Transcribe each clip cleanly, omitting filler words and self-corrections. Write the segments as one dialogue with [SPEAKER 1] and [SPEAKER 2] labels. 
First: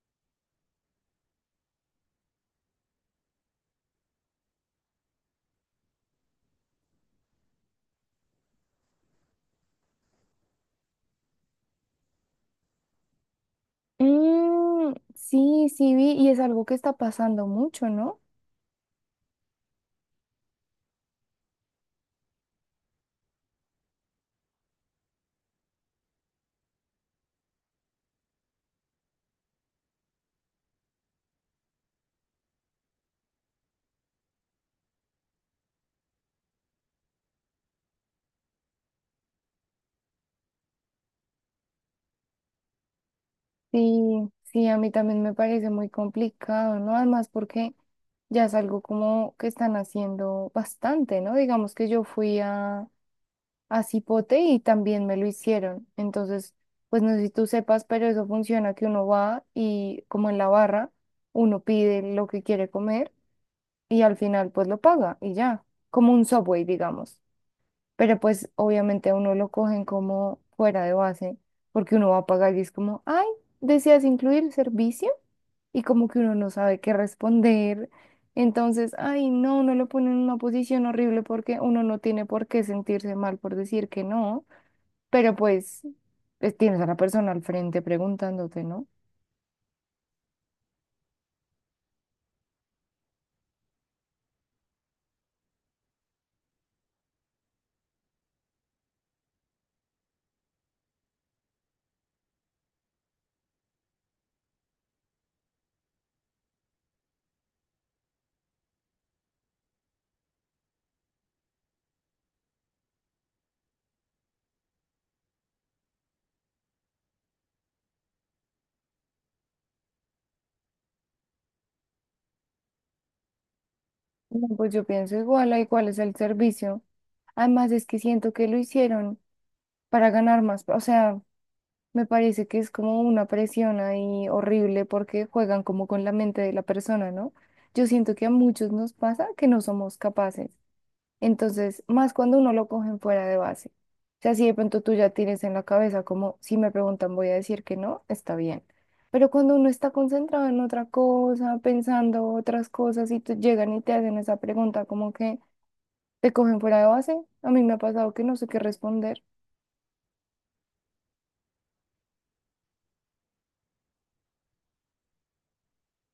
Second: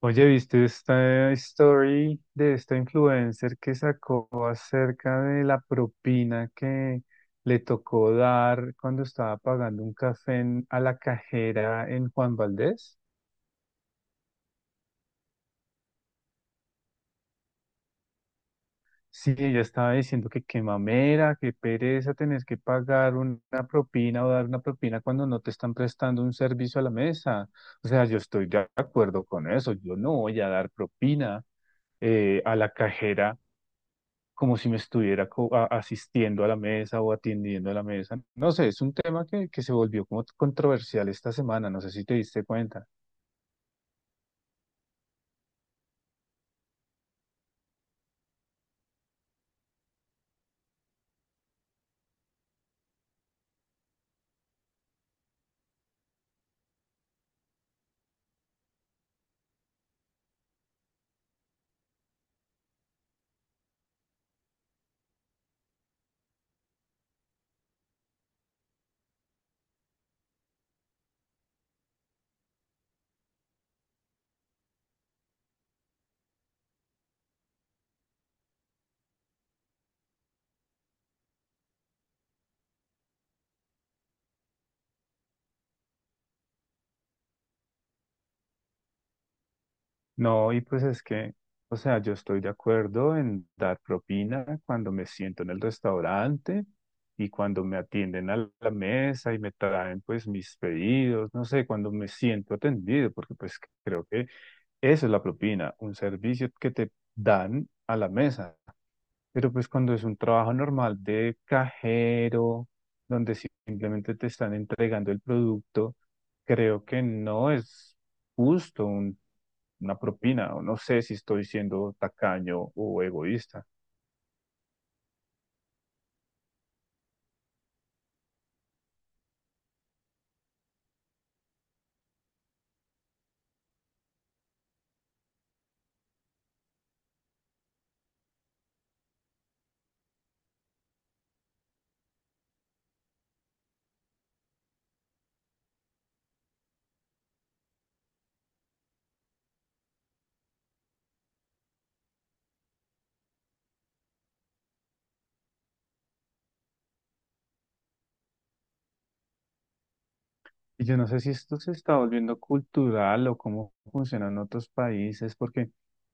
[SPEAKER 1] Oye, ¿viste esta story de esta influencer que sacó acerca de la propina que le tocó dar cuando estaba pagando un café a la cajera en Juan Valdez?
[SPEAKER 2] Sí, vi, y es algo que está pasando mucho, ¿no?
[SPEAKER 1] Sí, ella estaba diciendo que qué mamera, qué pereza tener que pagar una propina o dar una propina cuando no te están prestando un servicio a la mesa. O sea, yo estoy de acuerdo con eso, yo no voy a dar propina a la cajera como si me estuviera asistiendo a la mesa o atendiendo a la mesa. No sé, es un tema que se volvió como controversial esta semana, no sé si te diste cuenta.
[SPEAKER 2] Sí, sí, a mí también me parece muy complicado, ¿no? Además porque ya es algo como que están haciendo bastante, ¿no? Digamos que yo fui a Cipote y también me lo hicieron. Entonces, pues no sé si tú sepas, pero eso funciona que uno va y como en la barra, uno pide lo que quiere comer y al final pues lo paga y ya, como un Subway, digamos. Pero pues obviamente a uno lo cogen como fuera de base, porque uno va a pagar y es como, ay, ¿deseas incluir servicio? Y como que uno no sabe qué responder. Entonces, ay, no, uno lo pone en una posición horrible porque uno no tiene por qué sentirse mal por decir que no, pero pues tienes a la persona al frente preguntándote, ¿no?
[SPEAKER 1] No, y pues es que, o sea, yo estoy de acuerdo en dar propina cuando me siento en el restaurante y cuando me atienden a la mesa y me traen pues mis pedidos, no sé, cuando me siento atendido, porque pues creo que eso es la propina, un servicio que te dan a la mesa. Pero pues cuando es un trabajo normal de cajero, donde si, simplemente te están entregando el producto, creo que no es justo una propina, o no sé si estoy siendo tacaño o egoísta.
[SPEAKER 2] No, pues yo pienso igual, ay, ¿cuál es el servicio? Además es que siento que lo hicieron para ganar más, o sea, me parece que es como una presión ahí horrible porque juegan como con la mente de la persona, ¿no? Yo siento que a muchos nos pasa que no somos capaces. Entonces, más cuando uno lo cogen fuera de base. O sea, si de pronto tú ya tienes en la cabeza como, si me preguntan voy a decir que no, está bien. Pero cuando uno está concentrado en otra cosa, pensando otras cosas y te llegan y te hacen esa pregunta como que te cogen fuera de base, a mí me ha pasado que no sé qué responder.
[SPEAKER 1] Y yo no sé si esto se está volviendo cultural o cómo funciona en otros países, porque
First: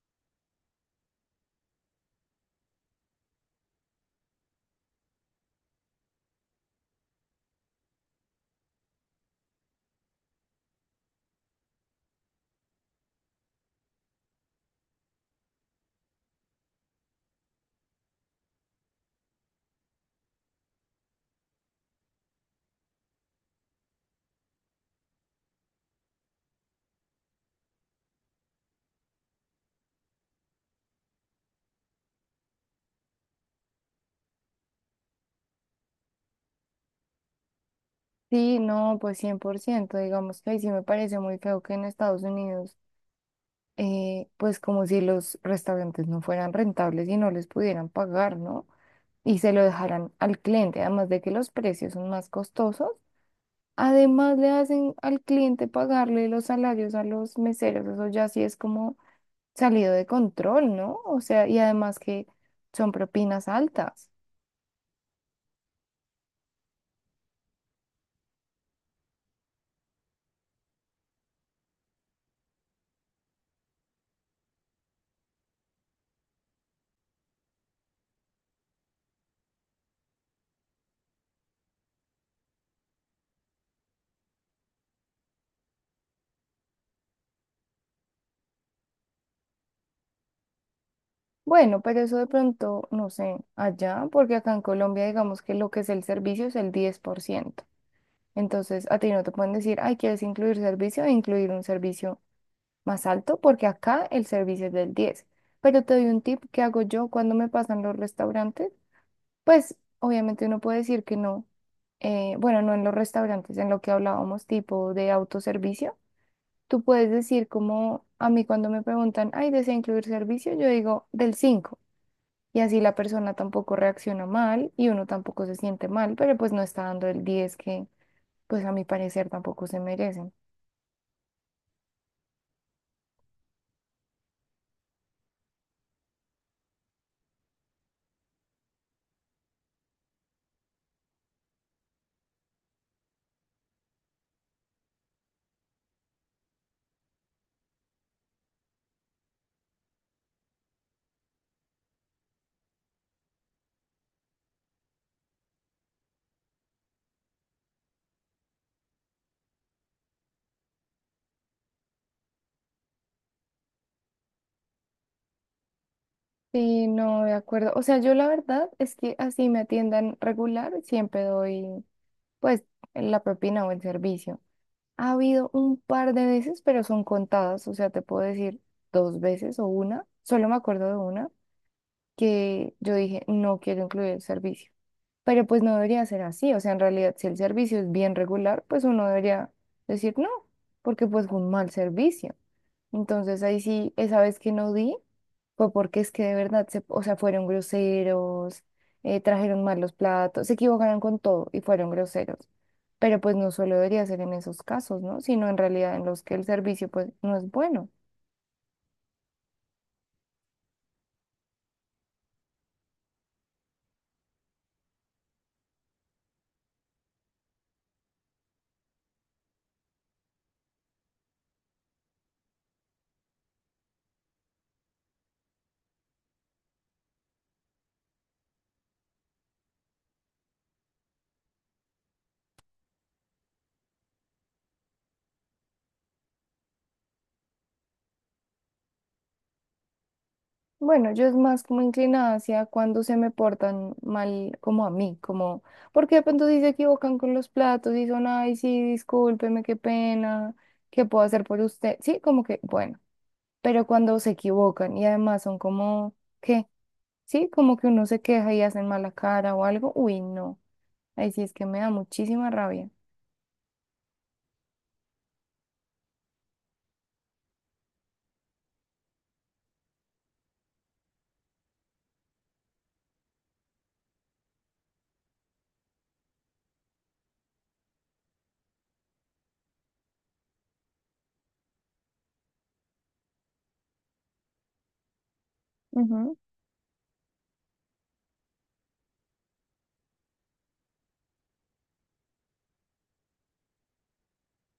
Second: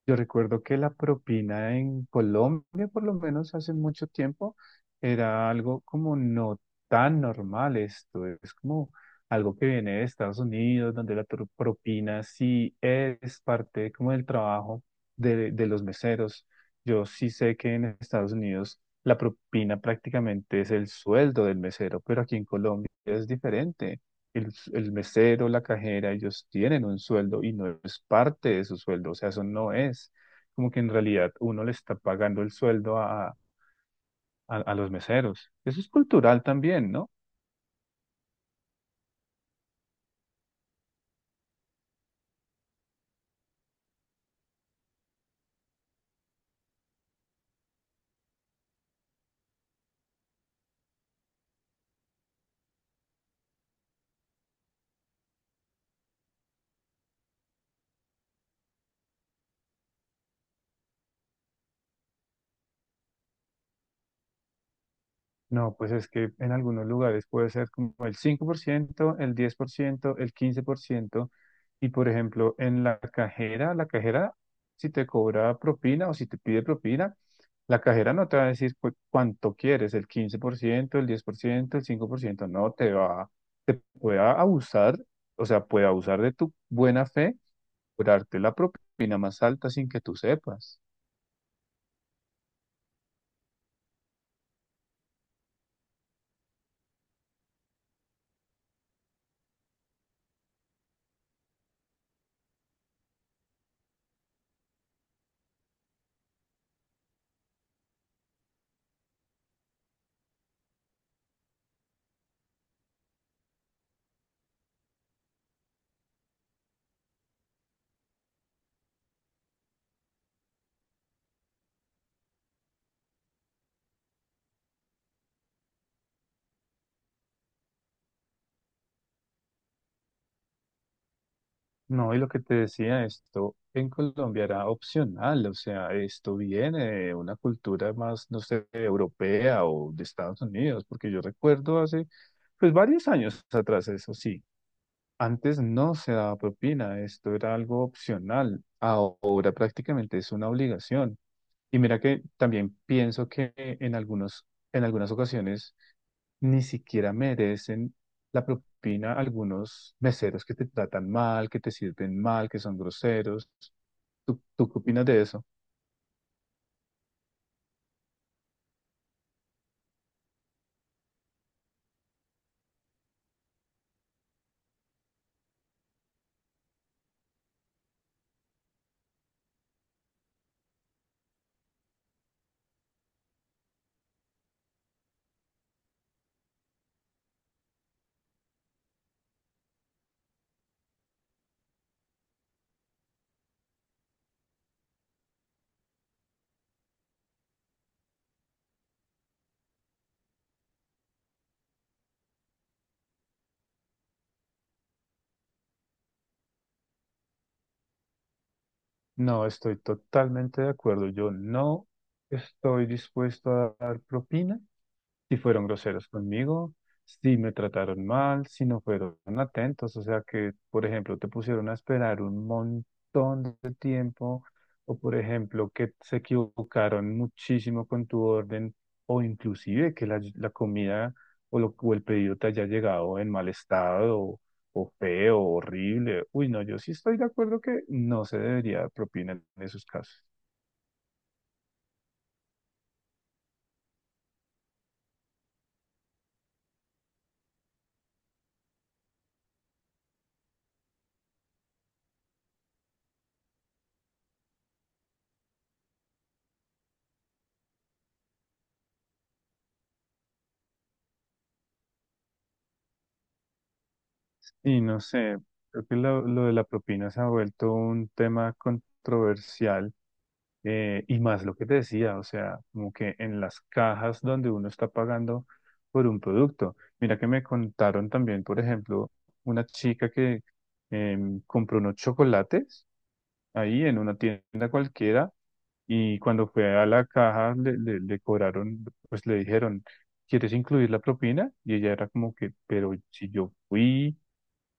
[SPEAKER 1] yo recuerdo que la propina en Colombia, por lo menos hace mucho tiempo, era algo como no tan normal esto. Es como algo que viene de Estados Unidos, donde la propina sí es parte como del trabajo de los meseros. Yo sí sé que en Estados Unidos la propina prácticamente es el sueldo del mesero, pero aquí en Colombia es diferente el mesero, la cajera, ellos tienen un sueldo y no es parte de su sueldo, o sea, eso no es como que en realidad uno le está pagando el sueldo a los meseros. Eso es cultural también, ¿no?
[SPEAKER 2] Sí, no, pues 100%, digamos que ahí sí me parece muy feo que en Estados Unidos, pues como si los restaurantes no fueran rentables y no les pudieran pagar, ¿no? Y se lo dejaran al cliente, además de que los precios son más costosos, además le hacen al cliente pagarle los salarios a los meseros, eso ya sí es como salido de control, ¿no? O sea, y además que son propinas altas.
[SPEAKER 1] No, pues es que en algunos lugares puede ser como el 5%, el 10%, el 15%. Y por ejemplo, en la cajera, si te cobra propina o si te pide propina, la cajera no te va a decir cuánto quieres, el 15%, el 10%, el 5%. No te va, pueda abusar, o sea, puede abusar de tu buena fe, por darte la propina más alta sin que tú sepas.
[SPEAKER 2] Bueno, pero eso de pronto, no sé, allá, porque acá en Colombia digamos que lo que es el servicio es el 10%. Entonces, a ti no te pueden decir, ay, ¿quieres incluir servicio? E incluir un servicio más alto, porque acá el servicio es del 10. Pero te doy un tip que hago yo cuando me pasan los restaurantes. Pues, obviamente uno puede decir que no. Bueno no en los restaurantes, en lo que hablábamos, tipo de autoservicio. Tú puedes decir como a mí cuando me preguntan, ay, ¿desea incluir servicio? Yo digo, del 5. Y así la persona tampoco reacciona mal y uno tampoco se siente mal, pero pues no está dando el 10 que pues a mi parecer tampoco se merecen.
[SPEAKER 1] No, y lo que te decía, esto en Colombia era opcional, o sea, esto viene de una cultura más, no sé, europea o de Estados Unidos, porque yo recuerdo hace, pues, varios años atrás, eso sí. Antes no se daba propina, esto era algo opcional, ahora prácticamente es una obligación. Y mira que también pienso que en algunos, en algunas ocasiones ni siquiera merecen la propina algunos meseros que te tratan mal, que te sirven mal, que son groseros. ¿Tú qué opinas de eso?
[SPEAKER 2] Sí, no, de acuerdo. O sea, yo la verdad es que así me atiendan regular, siempre doy pues la propina o el servicio. Ha habido un par de veces, pero son contadas, o sea, te puedo decir dos veces o una, solo me acuerdo de una que yo dije, no quiero incluir el servicio. Pero pues no debería ser así, o sea, en realidad si el servicio es bien regular, pues uno debería decir no, porque pues fue un mal servicio. Entonces ahí sí, esa vez que no di, fue porque es que de verdad, o sea, fueron groseros, trajeron mal los platos, se equivocaron con todo y fueron groseros. Pero pues no solo debería ser en esos casos, ¿no? Sino en realidad en los que el servicio pues no es bueno.
[SPEAKER 1] No, estoy totalmente de acuerdo. Yo no estoy dispuesto a dar propina si fueron groseros conmigo, si me trataron mal, si no fueron atentos, o sea que, por ejemplo, te pusieron a esperar un montón de tiempo, o por ejemplo, que se equivocaron muchísimo con tu orden, o inclusive que la comida o, lo, o el pedido te haya llegado en mal estado. O feo, horrible. Uy, no, yo sí estoy de acuerdo que no se debería dar propina en esos casos.
[SPEAKER 2] Bueno, yo es más como inclinada hacia cuando se me portan mal como a mí, como, porque de pronto si se equivocan con los platos y son, ay, sí, discúlpeme, qué pena, ¿qué puedo hacer por usted? Sí, como que, bueno, pero cuando se equivocan y además son como, ¿qué? Sí, como que uno se queja y hacen mala cara o algo, uy, no, ahí sí es que me da muchísima rabia.
[SPEAKER 1] Y no sé, creo que lo de la propina se ha vuelto un tema controversial y más lo que te decía, o sea, como que en las cajas donde uno está pagando por un producto. Mira que me contaron también, por ejemplo, una chica que compró unos chocolates ahí en una tienda cualquiera y
[SPEAKER 2] Ujú.
[SPEAKER 1] cuando fue a la caja, le cobraron, pues le dijeron, ¿quieres incluir la propina? Y ella era como que, pero si yo fui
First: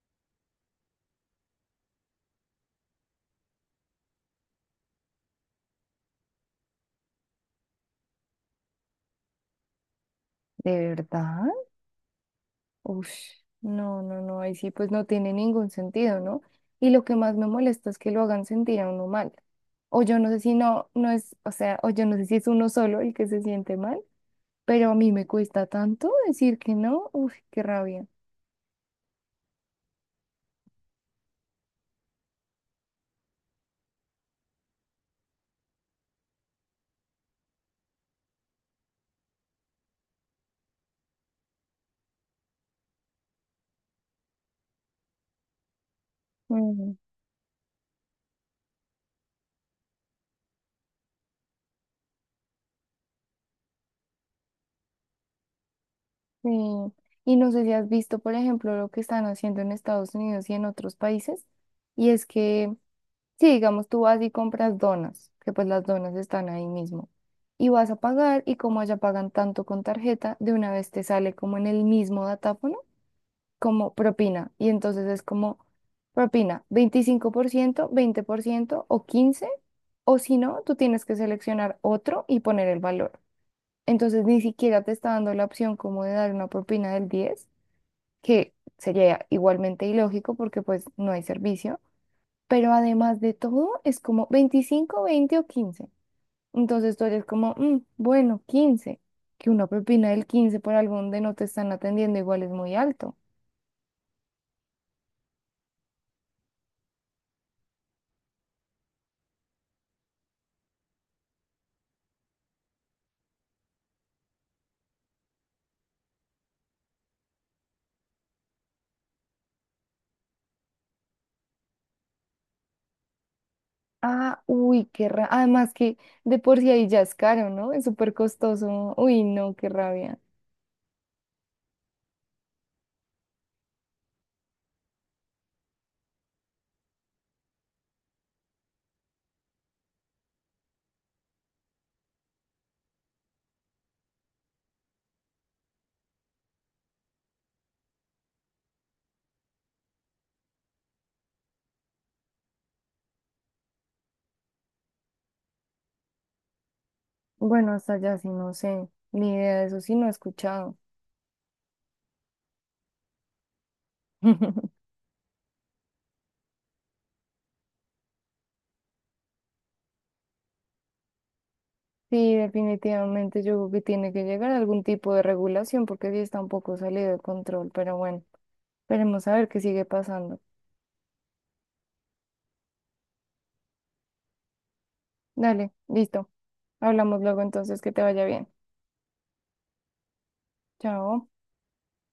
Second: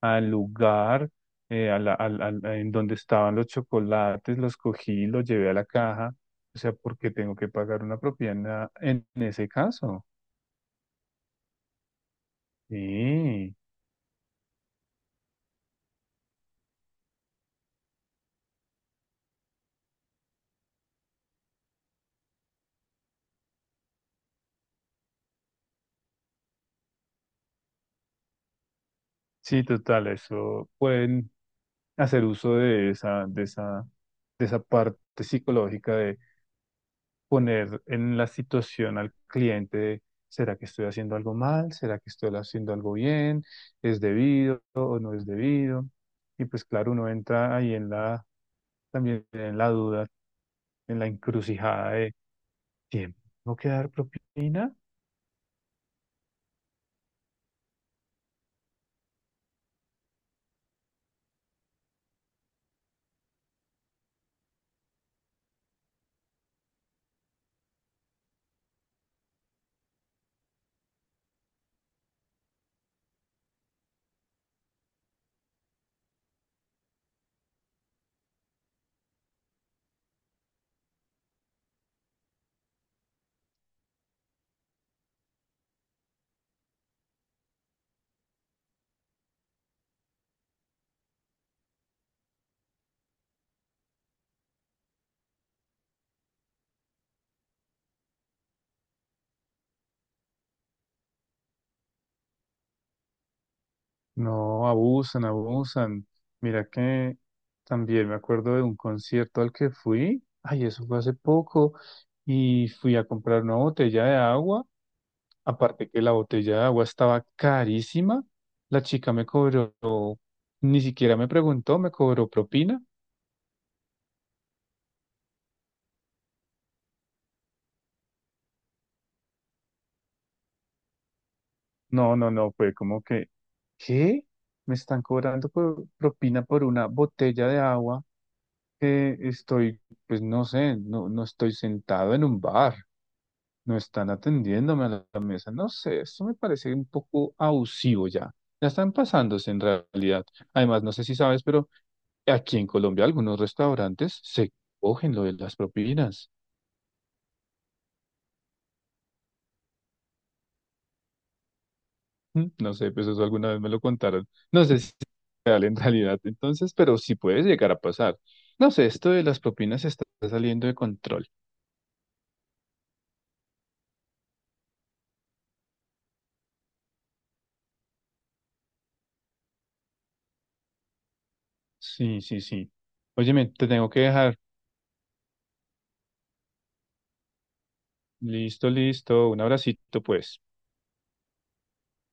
[SPEAKER 1] al lugar a la- al- al- a- en donde estaban los chocolates, los cogí, los llevé a la caja. O sea, ¿por qué tengo que pagar una propina en ese caso?
[SPEAKER 2] ¿De verdad? Uf,
[SPEAKER 1] Sí,
[SPEAKER 2] no, no, no, ahí sí pues no tiene ningún sentido, ¿no? Y lo que más me molesta es que lo hagan sentir a uno mal. O yo no sé si no es, o sea, o yo no sé si es uno solo el que se siente mal, pero a mí me cuesta tanto decir que no, uf, qué rabia.
[SPEAKER 1] sí, total, eso pueden hacer uso de esa, parte psicológica de poner en la situación al cliente de, ¿será que estoy haciendo algo mal? ¿Será que estoy haciendo algo bien? ¿Es debido o no es debido? Y pues claro,
[SPEAKER 2] Mm,
[SPEAKER 1] uno entra ahí en la, también en la duda, en la encrucijada de, ¿tiempo que dar propina?
[SPEAKER 2] sí. Y no sé si has visto, por ejemplo, lo que están haciendo en Estados Unidos y en otros países, y es que sí, digamos, tú vas y compras donas, que pues las donas están ahí mismo. Y vas a pagar y como allá pagan tanto con tarjeta, de una vez te sale como en el mismo datáfono, como propina. Y entonces es como propina, 25%, 20% o 15%, o si no, tú tienes que seleccionar otro y poner el valor. Entonces ni siquiera te está dando la opción como de dar una propina del 10, que sería igualmente ilógico porque pues no hay servicio, pero además de todo, es como 25, 20 o 15. Entonces tú eres como, "Mm, bueno, 15". Que una propina del 15 por algo donde no te están atendiendo igual es muy alto.
[SPEAKER 1] No, abusan, abusan. Mira que también me acuerdo de un concierto al que fui, ay, eso fue hace poco, y fui a comprar una botella de agua. Aparte que la botella de agua estaba carísima, la chica me cobró, ni siquiera me preguntó, me cobró propina.
[SPEAKER 2] Ah, uy, qué rabia. Además que de por sí ahí ya es caro, ¿no? Es súper costoso. Uy, no, qué rabia.
[SPEAKER 1] No, no, no, fue como que, ¿qué? Me están cobrando propina por una botella de agua que estoy, pues no sé, no, no estoy sentado en un bar, no están atendiéndome a la mesa, no sé, esto me parece un poco abusivo ya. Ya están pasándose en realidad. Además, no sé si sabes, pero aquí en Colombia algunos restaurantes se cogen lo de las propinas.
[SPEAKER 2] Bueno, hasta allá sí no sé. Ni idea, de eso sí no he escuchado.
[SPEAKER 1] Mm, no sé, pues eso alguna vez me lo contaron. No sé si es real en realidad entonces, pero sí puede llegar a pasar. No sé, esto de las propinas está saliendo de control.
[SPEAKER 2] Sí, definitivamente yo creo que tiene que llegar algún tipo de regulación porque sí está un poco salido de control. Pero bueno, esperemos a ver qué sigue pasando.
[SPEAKER 1] Sí, sí, sí. Óyeme, te tengo que dejar.
[SPEAKER 2] Dale, listo. Hablamos luego entonces, que te vaya bien.
[SPEAKER 1] Listo, listo. Un abracito, pues.
[SPEAKER 2] Chao.